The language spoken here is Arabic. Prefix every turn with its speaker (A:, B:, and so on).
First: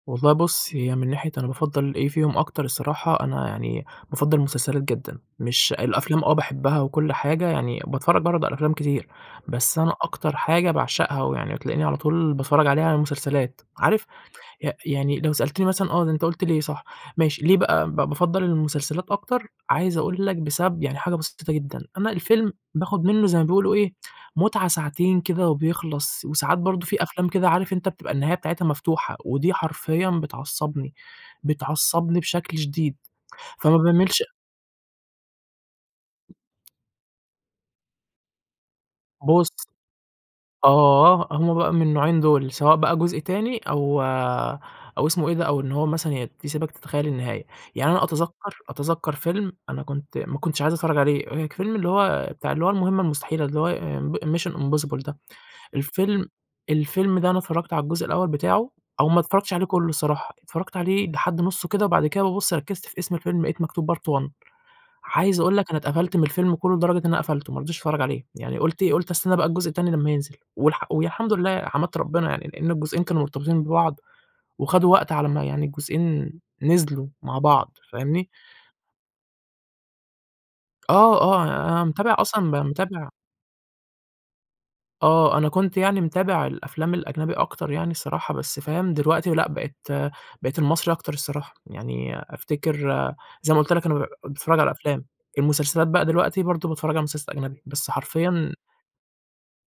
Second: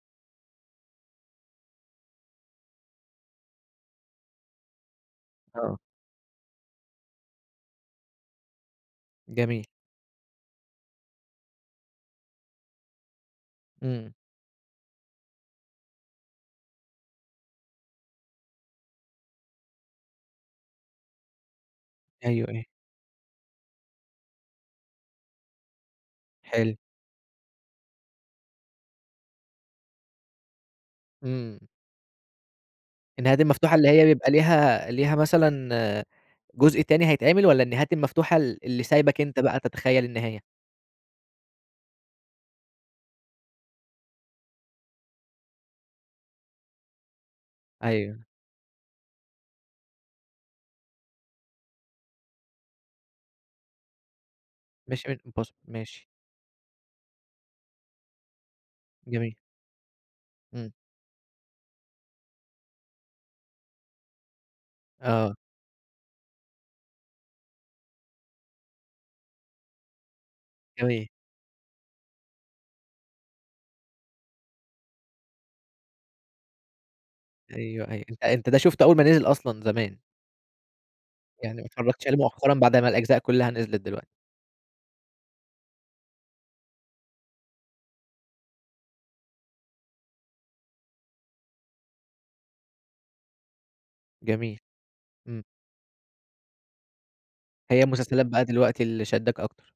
A: والله بُص، هي من ناحية أنا بافَضّل إيه فيهم أكتر الصراحة، أنا يعني بافَضّل المسلسلات جدًا. مش
B: آه.
A: الأفلام آه باحبها وكل حاجة يعني باتفرج برضه على أفلام كتير،
B: جميل.
A: بس أنا أكتر حاجة باعشقها، ويعني بتلاقيني على طول باتفرج عليها هي المسلسلات عارف
B: إمم.
A: ي يعني لو سألتني مثلًا آه، ده أنت قُلت ليه صح، ماشي، ليه بقى ب بافَضّل المسلسلات أكتر؟ عايز أقول لك بسبب يعني حاجة بسيطة جدًا، أنا
B: أيوه،
A: الفيلم
B: إيوه.
A: باخد منه زي ما بيقولوا إيه متعة ساعتين كده وبيخلص وساعات
B: حلو.
A: برضه فيه أفلام كده عارف أنت بتبقى النهاية بتاعتها مفتوحة، ودي حرفيًا بتعصبني،
B: إمم.
A: بتعصبني بشكل شديد،
B: النهايات المفتوحة
A: فما
B: اللي هي
A: باميلش
B: بيبقى ليها ليها مثلًا جزء تاني هيتعمل؟ والّا النهايات المفتوحة ال اللي سايبك أنت
A: بُص
B: بقى تتخيّل النهاية؟
A: آه، هُم بقى من النوعين دُول، سواء بقى جزء تاني أو أو اسمه إيه ده، أو إن هو مثلًا ي يسيبك تتخيل النهاية، يعني أنا
B: أيوه.
A: أتذكر أتذكر فيلم أنا كنت ما كنتش عايز أتفرج عليه، اللي هو ك فيلم المهمة المستحيلة، اللي هو د mission impossible ده،
B: mission impossible ماشي.
A: الفيلم الفيلم ده أنا اتفرجت على الجزء الأول بتاعه، أو ما
B: جميل.
A: اتفرجتش عليه كُلُّه صراحةً
B: إمم.
A: اتفرجت عليه لحد نُصُّه كده، وبعد كده بابص ركّزت في اسم الفيلم لقيت مكتوب part 1
B: آه.
A: عايز أقول لك، أنا اتقفلت من الفيلم كله لدرجة إن أنا قفلته، ما رضيتش أتفرّج عليه، يعني قُلت إيه قُلت استنى بقى الجزء التاني لمّا ينزل، والح
B: جميل.
A: والحمد لله، حمدت ربّنا يعني، لإن الجزئين كانوا مرتبطين ببعض، وخدوا وقت على أمّا يعني الجزئين ن نزلوا مع بعض،
B: أيوه، أيوه. أنت
A: فاهمني؟
B: أ أنت ده شُفته أول ما نزل أصلًا، زمان.
A: آه، آه.
B: يعني ما
A: أنا
B: اتفرجتش
A: متابع
B: عليه
A: أصلًا م
B: مؤخرًا، بعد ما
A: متابع
B: الأجزاء كُلّها نزلِت دلوقتي؟
A: آه، أنا كنت يعني متابع الأفلام الأجنبي أكتر يعني الصراحة، بس، فاهم؟ دلوقتي لأ بقيت بقيت المصري أكتر الصراحة. يعني أفتكر زي ما قُلت لك أنا ب باتفرج
B: جميل.
A: على أفلام.
B: إمم.
A: المسلسلات بقى دلوقتي، برضه باتفرج على المسلسلات الأجنبي،
B: هي
A: بس
B: المسلسلات بقى
A: حرفيًا
B: دلوقتي اللي شدّاك أكتر.